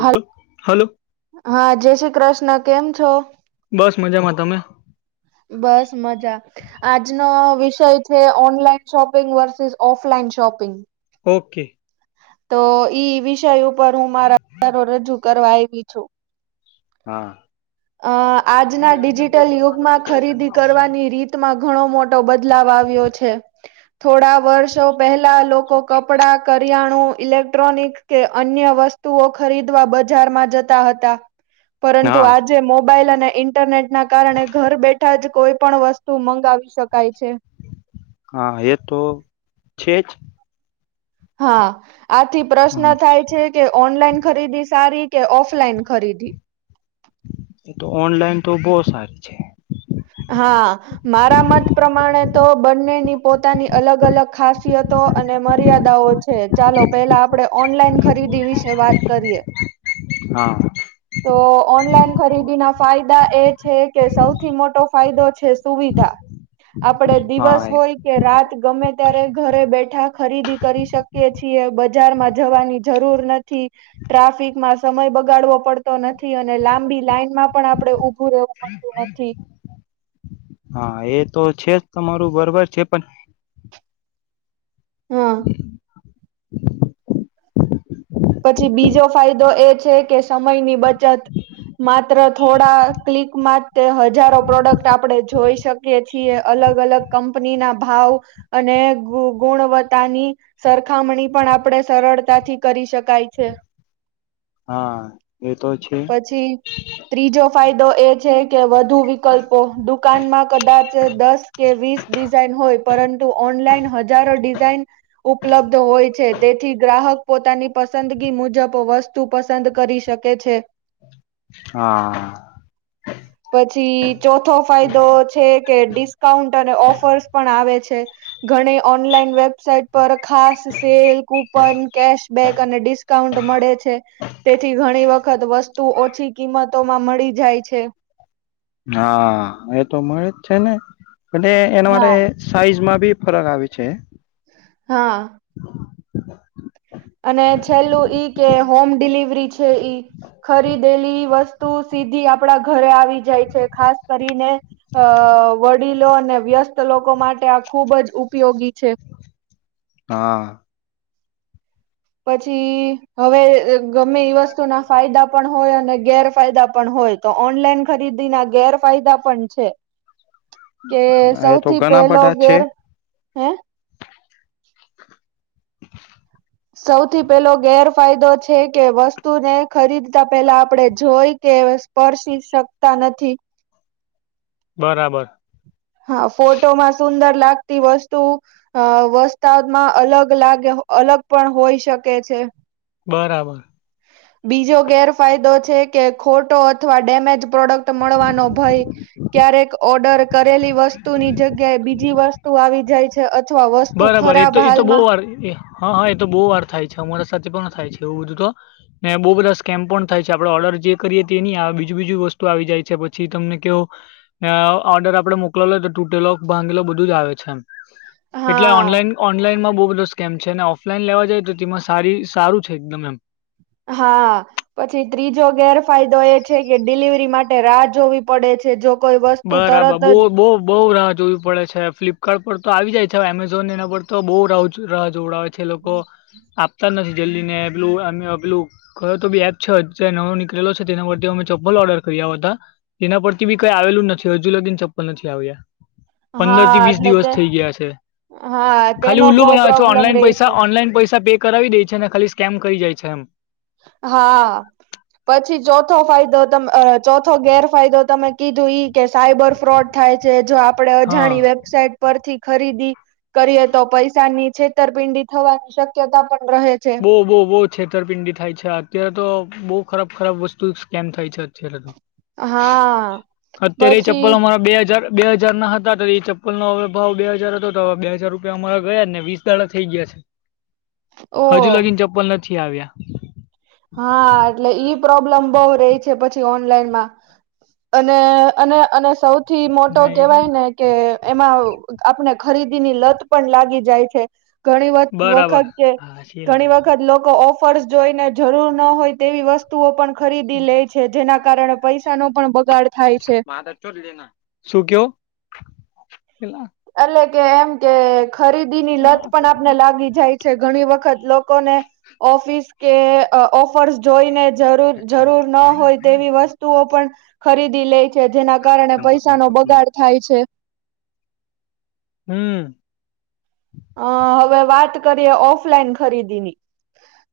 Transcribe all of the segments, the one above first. હાલ હલો. હા, જય શ્રી કૃષ્ણ. કેમ છો? બસ મજામાં. તમે? બસ મજામાં. આજનો વિષય છે. Online shopping versus offline shopping. Okay. તો ઈ વિષય ઉપર હું મારા રજૂ કરવા આવી છું. હા. અ આજના ડિજિટલ યુગમાં ખરીદી કરવાની રીત માં ઘણો મોટો બદલાવ આવ્યો છે. થોડા વર્ષો પહેલા લોકો કપડા કરિયાણું ઇલેક્ટ્રોનિક કે અન્ય વસ્તુઓ ખરીદવા બજારમાં જતા હતા પરંતુ હા આજ જે મોબાઈલ અને ઈન્ટરનેટ ના કારણે ઘર બેઠા જ કોઈ પણ વસ્તુ મંગાવી શકાય છે. હા એ તો છે જ. હા આથી પ્રશ્ન હમ થાય છે કે ઓનલાઈન ખરીદી સારી કે ઓફલાઈન ખરીદી. એ તો ઓનલાઈન તો બો સારી છે. હા. મારા મત પ્રમાણે તો બંનેની પોતાની અલગ અલગ ખાસિયતો અને મર્યાદાઓ છે. છે ચાલો પહેલા આપડે ઓનલાઈન ખરીદી વિશે વાત કરીએ. હા. તો ઓનલાઈન ખરીદી ના ફાયદા એ છે કે સૌથી મોટો ફાયદો છે સુવિધા આપડે દિવસ હા હોય કે રાત ગમે ત્યારે ઘરે બેઠા ખરીદી કરી શકીએ છીએ બજાર માં જવાની જરૂર નથી ટ્રાફિકમાં સમય બગાડવો પડ તો નથી અને લાંબી લાઈન માં પણ આપડે ઉભું રહેવું પડતું નથી. હા એ તો છે જ તમારું બરોબર છે પણ હા [inaudible] પછી બીજો ફાયદો એ થોડા ક્લિકમાં જ તે હજારો પ્રોડક્ટ આપણે જોઈ શક કે છીએ અલગ અલગ કંપની ના ભાવ અને ગુણ ગુણવત્તાની સરખામણી પણ આપણે સરળતાથી કરી શક કાય છે. હા એ તો છે. પછી ત્રીજો ફાયદો એ છે કે વધ વધુ વિકલ્પો દુકાનમાં કદાચ દસ કે વીસ ડિઝાઇન હોય પરં ઓનલાઈન હજારો ડિઝાઇન ઉપલબ્ધ હોય છે તેથી ગ્રાહક પોતાની પસંદગી મુજબ વસ્તુ પસંદ કરી શકે છે. હા. પછી ચોથો ફાયદો છે કે ડિસ્ક કઉન્ટ અને ઓફર્સ પણ આવે છે ઘણી ઓનલાઈન વેબ વબસાઇટ પર ખાસ સેલ કૂપન કેશબેક અને ડિસ્કાઉન્ટ મળે છે. તેથી ઘણી વખત વસ્તુ ઓછી કિંમતોમાં મળી જાય છે. હા એ તો મળે જ છે ને અને એના માટે હા સાઈઝમાં બી ફરક આવે છે. હા. [inaudible] અને છેલ્લું ઈ કે હોમ ડિલિવરી છે ઈ ખરીદેલી વસ્તુ સીધી આપડા ઘરે આવી જાય છે ખાસ કરીને અ વડીલો અને વ્યસ્ત લોકો માટે આ ખુબ જ ઉપયોગી છે. હા. પછી હવે ગમે ઈ વસ્તુ ના ફાયદા પણ હોય અને ગેર ફાયદા પણ હોય તો ઓનલાઈન ખરીદી ના ગેરફાયદા પણ છે. કે એ તો સૌથી ઘણા પહેલો બધા છે ગેર હે [inaudible] સૌથી પેહલો ગેરફાયદો છે કે વસ્તુને ખરીદતા પેહલા આપડે જોઈ કે પરશી શકતા નથી. બરાબર. હા, ફોટોમાં સુંદર લાગતી વસ્તુ અ, વસ્તાદમાં અલગ લાગે અલગ પણ હોઈ શકે છે. બરાબર. બીજો ગેરફાયદો છે કે ખોટો અથવા ડેમેજ પ્રોડક્ટ મળવાનો ભય ક્યારેક ઓર્ડર કરેલી વસ્તુની જગ્યાએ બીજી વસ્તુ આવી જાય છે. અથવા વસ્તુ ખરાબ હાલમાં- કરીએ. હા હા એ તો બહુ વાર થાય છે. અમારા સાથે પણ થાય છે એવું બધું તો. ને બહુ બધા સ્કેમ પણ થાય છે. આપડે ઓર્ડર જે કરીએ તે ન બીજું બીજું વસ્તુ આવી જાય છે પછી તમને કહો. ઓર્ડર આપણે મોકલો તો તૂટેલો ભાંગેલો બધું જ આવે છે એમ. એટલે હા ઓનલાઈન, ઓનલાઈનમાં બહુ બધો સ્કેમ છે અને ઓફલાઈન લેવા જાય તો તેમાં સારી, સારું છે એકદમ એમ. હા, પછી ત્રીજો ગેરફાયદો એ છે કે ડિલિવરી માટે રાહ જોવી પડે છે. જો કોઈ વસ્તુ બરાબર. તરત બહુ બહુ બહુ રાહ જોવી પડે છે. છે ફ્લિપકાર્ટ પર તો આવી જાય છે. હવે એમેઝોન એના પર તો બહુ રા રાહ જોડાવે છે. છે લોકો આપતા નથી જલ્દીને એ પેલું અને પેલું કરો તો બી એપ છે. અત્યારે નવો નીકળેલો છે તેના પર અમે ચપ્પલ ઓર્ડર કર્યા હતા. એના પરથી બી કઈ આવેલું નથી હજુ લગીન ચપ્પલ નથી આવ્યા. જ પંદર થી હા વીસ એટલે દિવસ તે થઈ ગયા છે. હા તેનો ખાલી ઉલ્લું બહુ બનાવે છો. પ્રોબ્લેમ ઓનલાઈન રહી પૈસા છે ઓનલાઈન પૈસા પે કરાવી દે છે ને ખાલી સ્કેમ કરી જાય છે એમ. હા. પછી ચોથો ફાયદો ત ચોથો ગેરફાયદો તમે કીધું ઈ. કે સાયબર ફ્રોડ થાય છે. જો આપડે હા અજાણી વેબસાઇટ પરથી ખરીદી કરીએ તો પૈસાની છેતરપિંડી થવાની શક્યતા પણ રહે છે. બહુ બહુ બહુ છેતરપિંડી થાય છે. અત્યારે તો બહુ ખરાબ ખરાબ વસ્તુ સ્કેમ થાય છે અત્યારે. હા અત્યારે એ પછી ચપ્પલ અમારા બે હજાર બે હાજારના હતા તો એ ચપ્પલનો હવે ભાવ બે હાજાર હતો તો હવે બે હાજાર રૂપિયા અમારા ગયાને વીસ દાડા થઈ ગયા છે. ઓ હજુ લગીન ચપ્પલ નથી આવ્યા. હા, એટલે ઈ પ્રોબ્લેમ બહુ રહી છે. પછી ઓનલાઈનમાં અને, અને, અને સૌથી મોટો ના એ કેવાયને કે એમાં આપણે ખરીદીની લત પણ લાગી જાય છે. ઘણી બરાબર વખત છે. હા છે ઘણી વખત લોકો ઓફર્સ જોઈને જરૂર ન હોય તેવી વસ્તુઓ પણ ખરીદી લે છે જેના કારણે પૈસાનો પણ બગાડ થાય છે [unintelligible] શું કેયો? એટલે કે, એમ કે ખરીદીની લત પણ આપણને લાગી જાય. છે ઘણી વખત લોકોને ઓફિસ કે ફરસ જોઈને જરૂર ન હોય તેવી વસ્તુઓ પણ ખરીદી લે છે જેના કારણે પૈસાનો બગાડ થાય છે. હમ. અ હવે, વાત કરીએ. ઓફલાઈન ખરીદીની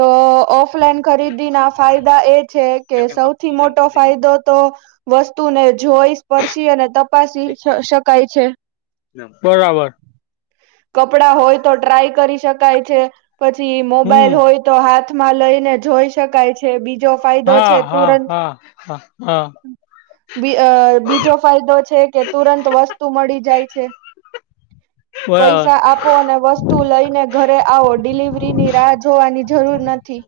તો ઓફલાઈન ખરીદીના ફાયદા એ છે કે સૌથી મોટો ફાયદો તો વસ્તુને જોઈ સ્પર્શી અને તપાસી શકાય છે. બરાબર. કપડાં હોય તો ટ્રાય કરી શકાય છે. પછી મોબાઈલ હમ હોય. તો હાથમાં લઈને જોઈ શકાય છે. બીજો ફાયદો છે હા હા તુરંત- હા હા. હા. બ બીજો ફાયદો છે કે તુરંત વસ્તુ મળી જાય છે. બરાબર પૈસા આપો અને વસ્તુ લઈને ઘરે આવો ડિલિવરી રી ની રાહ જોવાની જરૂર નથી.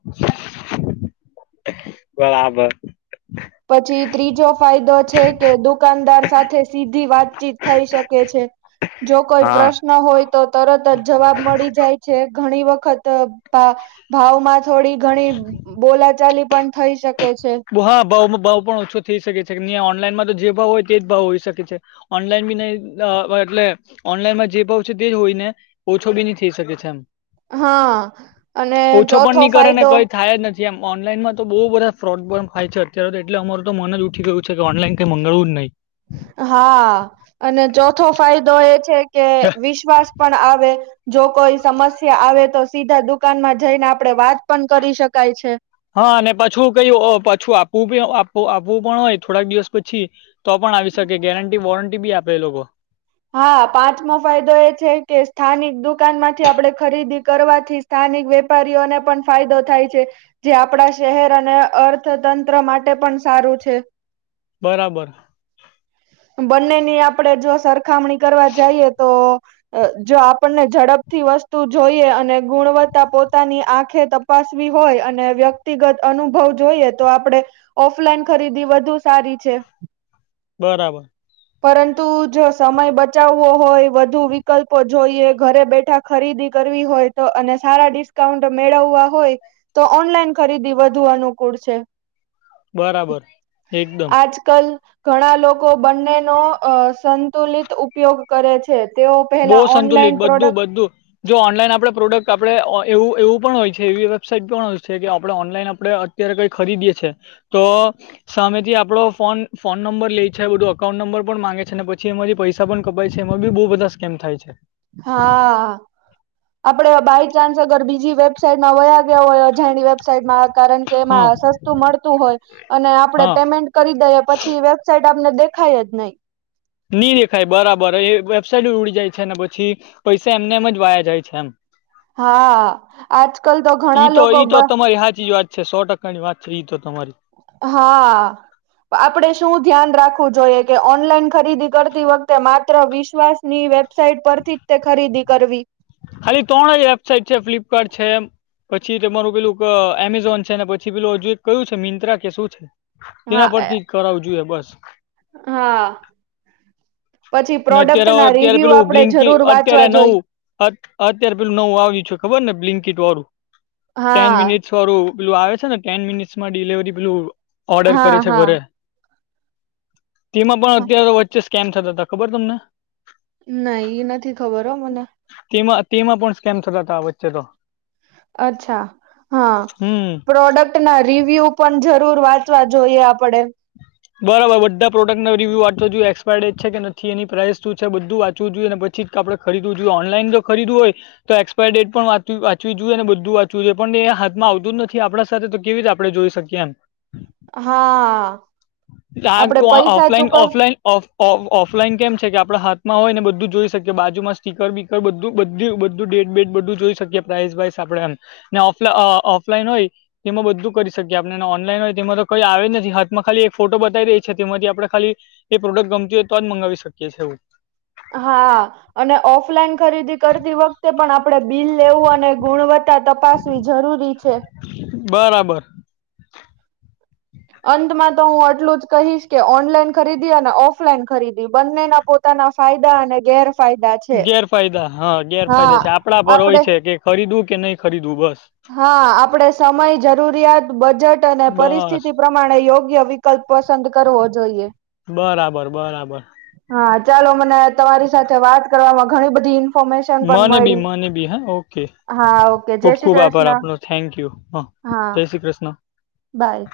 બરાબર. પછી ત્રીજો ફાયદો છે, કે દુકાનદાર સાથે સીધી વાતચીત થઈ શકે છે, જો કોઈ હા પ્રશ ન હોય તો તરત જ જવાબ મળી જાય છે, ઘણી વખત તો ભા ભાવમાં થોડી ઘણી બોલાચાલી પણ થઈ શકે છે. હા ભાવમાં ભાવ પણ ઓછો થઈ શકે છે કે નહીં ઓનલાઈનમાં તો જે ભાવ હોય તે જ ભાવ હોઈ શકે છે. ઓનલાઈન બી નય એટલે ઓનલાઈનમાં જે ભાવ છે તે જ હોય ને ઓછો બી ની થઈ શકે છે, એમ હા અને ઓછો પણ ચોથો ની કરે ને ફાયદો કઈ થાય જ ન જેમ ઓનલાઈનમાં તો બોવ બધા ફ્રોડ પણ થાય છે, અત્યારે તો એટલે અમારુ તો મન જ ઉઠી ગયું છે કે ઓનલાન કઈ મંગળડવું જ નય હા અને ચોથો ફાયદો એ છે કે નહીં વિશ્વાસ પણ આવે જો કોઈ સમસ્યા આવે તો સીધા દુકાનમાં જઈને આપણે વાત પણ કરી શકાય છે. હા અને પાછું કય પાછું આપવું આપવું પણ હોય થોડાક દિવસ પછી તો પણ આવી શકે ગેરંટી વોરંટી બી આપે એ લોકો હા પાંચમો ફાયદો એ છે કે સ્થાનિક દુકાનમાંથી આપણે ખરીદી કરવાથી સ્થાનિક વેપારીઓને પણ ફાયદો થાય છે. જે આપણા શહેર અને અર્થતંત્ર માટે પણ સારું છે. બરાબર બંનેની આપડે જો સરખામણી કરવા જઈએ તો જો આપણને ઝડપથી વસ્તુ જોઈએ અને ગુણવત્તા પોતાની આંખે ત પાસવી હોય અને વ્યક્તિગત અનુભવ જોઈએ તો આપણે ઓફલાઈન ખરીદી વધુ સારી છે. બરાબર પરંતુ જો સમય બચાવવો હોય વધુ વિકલ્પો જોઈએ ઘરે બેઠા ખરીદી કરવી હોય તો અને સારા ડિસ્કાઉન્ટ મેળવવા હોય તો ઓનલાઈન ખરીદી વધુ અનુકૂળ છે. બરાબર એકદમ કલ ઘણા લોકો બંને નો અ સંતુલિત ઉપયોગ કરે છે, તેઓ બહુ પહેલા સંતુલિત ઓનલાઈન બધું પ્રોડક્ટ બધું જો ઓનલાઈન આપણે પ્રોડક્ટ આપણે એવું એવું પણ હોય છે, એવી વેબસાઇટ પણ હોય છે કે આપણે ઓનલાઈન આપણે અત્યારે કઈ ખરીદીએ છે, તો સામેથી આપડો ફોન ફોન નંબર લઈ છે, બધું અકાઉન્ટ નંબર પણ માંગે છે, ને પછી એમાથી પૈ સા પણ કપાય છે એમાં બી બો બધા સ્કેમ થાય છે. હા. આપડે બાય ચાન્સ અગર બીજી વેબસાાઈટમાં વયા ગયા હોય અજાણી વેબસાાઈટમાં કારણ કે હા એમાં સસ્તું મળતું હોય અને આપડે હા પેમેન્ટ કરી દઈએ પછી વેબસાાઈટ આપને દેખાય જ નય ની દેખાય બરાબર એ વેબસાાઈટ ઉડી જાય છે, ને પછી પૈસા એમને એમ જ વાયા જાય છે, એમ હા આજકાલ તો ઘણા ઈ તો લોકો ઈ બ તો તમારી હાચી જ વાત છે, સો ટકા કાની વાત થઈ તો તમારી હા. આપણે શું ધ્યાન રાખવું જોઈએ કે ઓનલાઈન ખરીદી કરતી વખતે માત્ર વિશ્વાસની વે સાઇટ પરથી જ તે ખરીદી કરવી ખાલી ત્રણ જ વેબસાઇટ છે, ફ્લિપકાર્ટ છે. પછી તમારું પેલું અ એમેઝોન છે, ને પછી પેલું અજુ એક કયું છે, મિંત્રા કે શું છે. હા એના એ પરથી જ કરાવું જોઈએ બસ હા. પછી ને અત્યારે પ્રોડક્ટના અત્યારે રિવ્યુ પેલું આપડે બ્લિંકી જરૂર અત્યારે વાંચવા જોઈ નવું અત અત્યારે પેલું નવું આવ્યું છે, ખબર ને બ્લિન્કિટ વાળું ટેન હા મિનિટસ વારું પેલું આવે છે ને ટેન મિનિટ્સમાં ડિલિવરી પેલું ઓર્ડર હા કરે છે, હા ઘરે તેમાં પણ અત્યારે વચ્ચે સ્કેમ થતા હતા ખબર તમને? ના ઈ નથી ખબર હો મને તેમાં તેમાં પણ સ્કેમ થતા હતા આ વચ્ચે તો અચ્છા હા હમ પ્રોડક્ટ ના રિવ્યુ પણ જરૂર વાંચવા જોઈએ આપણેે બરાબર બધા પ્રોડક્ટનો રિવ્યૂ વાચવા જોએ એક્સપાયર ડેટ છે કે નથી એ પ્રઇસ શું છે બધું વાચવું જોઈએ અને. ચિત આપણે ખરીદવું જોઈએ ઓનલાન જો ખરીદું હોય. તો એક્સપાયર ડેટ પણ વાંવી જોઈએ અને બધું વાંચવું જોઈએ પણ એ હાથમાં આવતું જ નથી આપડા સાથે તો કેવીીતે આપણે જોઈ શકીએ એમ હા આપડે આ પૈસા ઓફલાઇન ચુકવ ઓફલાઇન ઓફ ઓફલાઈન કેમ છે કે આપડણા હાથમાં હોય ને બધું જોઈ શકીએ બાજુમાં સીર બીકર બધું બધ બધું ડેટ બેટ બધું જોઈ શકીએ પ્રાઇસ વાઇસ આપડે એમ ને ઓફ ઓફલાઈન હોય તેમાં બધું કરી શકીએ આપણેને ઓનલાઈન હોય તેમાં તો કઈ આવે જ નથી માં ખાલી એક ફોટો બતાવી રહી છે તેમાંથી આપણે ખાલી એ પ્રોડક્ટ ગમતી હોય તો જ મંગાવી શકીએ છી એવું હા અને ઓફલાઈન ખરીદી કરતી વખતે તે પણ આપડણે બિલ લેવું અને ગુણવત્તા તપાસવી જરૂરી છે. બરાબર. અંતમાં તો હું આટલું જ કહીશ કે ઓનલાઈન ખરીદી અને ઓફલાઈન ખરીદી બંનેના પોતા પોતાના ફાયદા અને ગેરફાયદા છે ફાયદા હા હા ગેરફાયદા છે આપડા પર હોય આપડે છે કે ખરીદવું કે નહી ખરીદવું બસ હા આપડે સમય જરૂરિયાત બજેટ અને બસ પરિસ્થિતિ પ્રમા પ્રમાણે યોગ્ય વિકલ્પ પસંદ કરવો જોઈએ બરાબર બરાબર હા ચાલો મને તમારી સાથે વાત કરવામાં ઘણી બધી ફોર્મેશન પણ મને બી મળી મને બી હા ઓકે જય શ્રી કૃષ્ણ આપ થેન્ક યુ હ હા જય શ્રી કૃષ્ણ બાય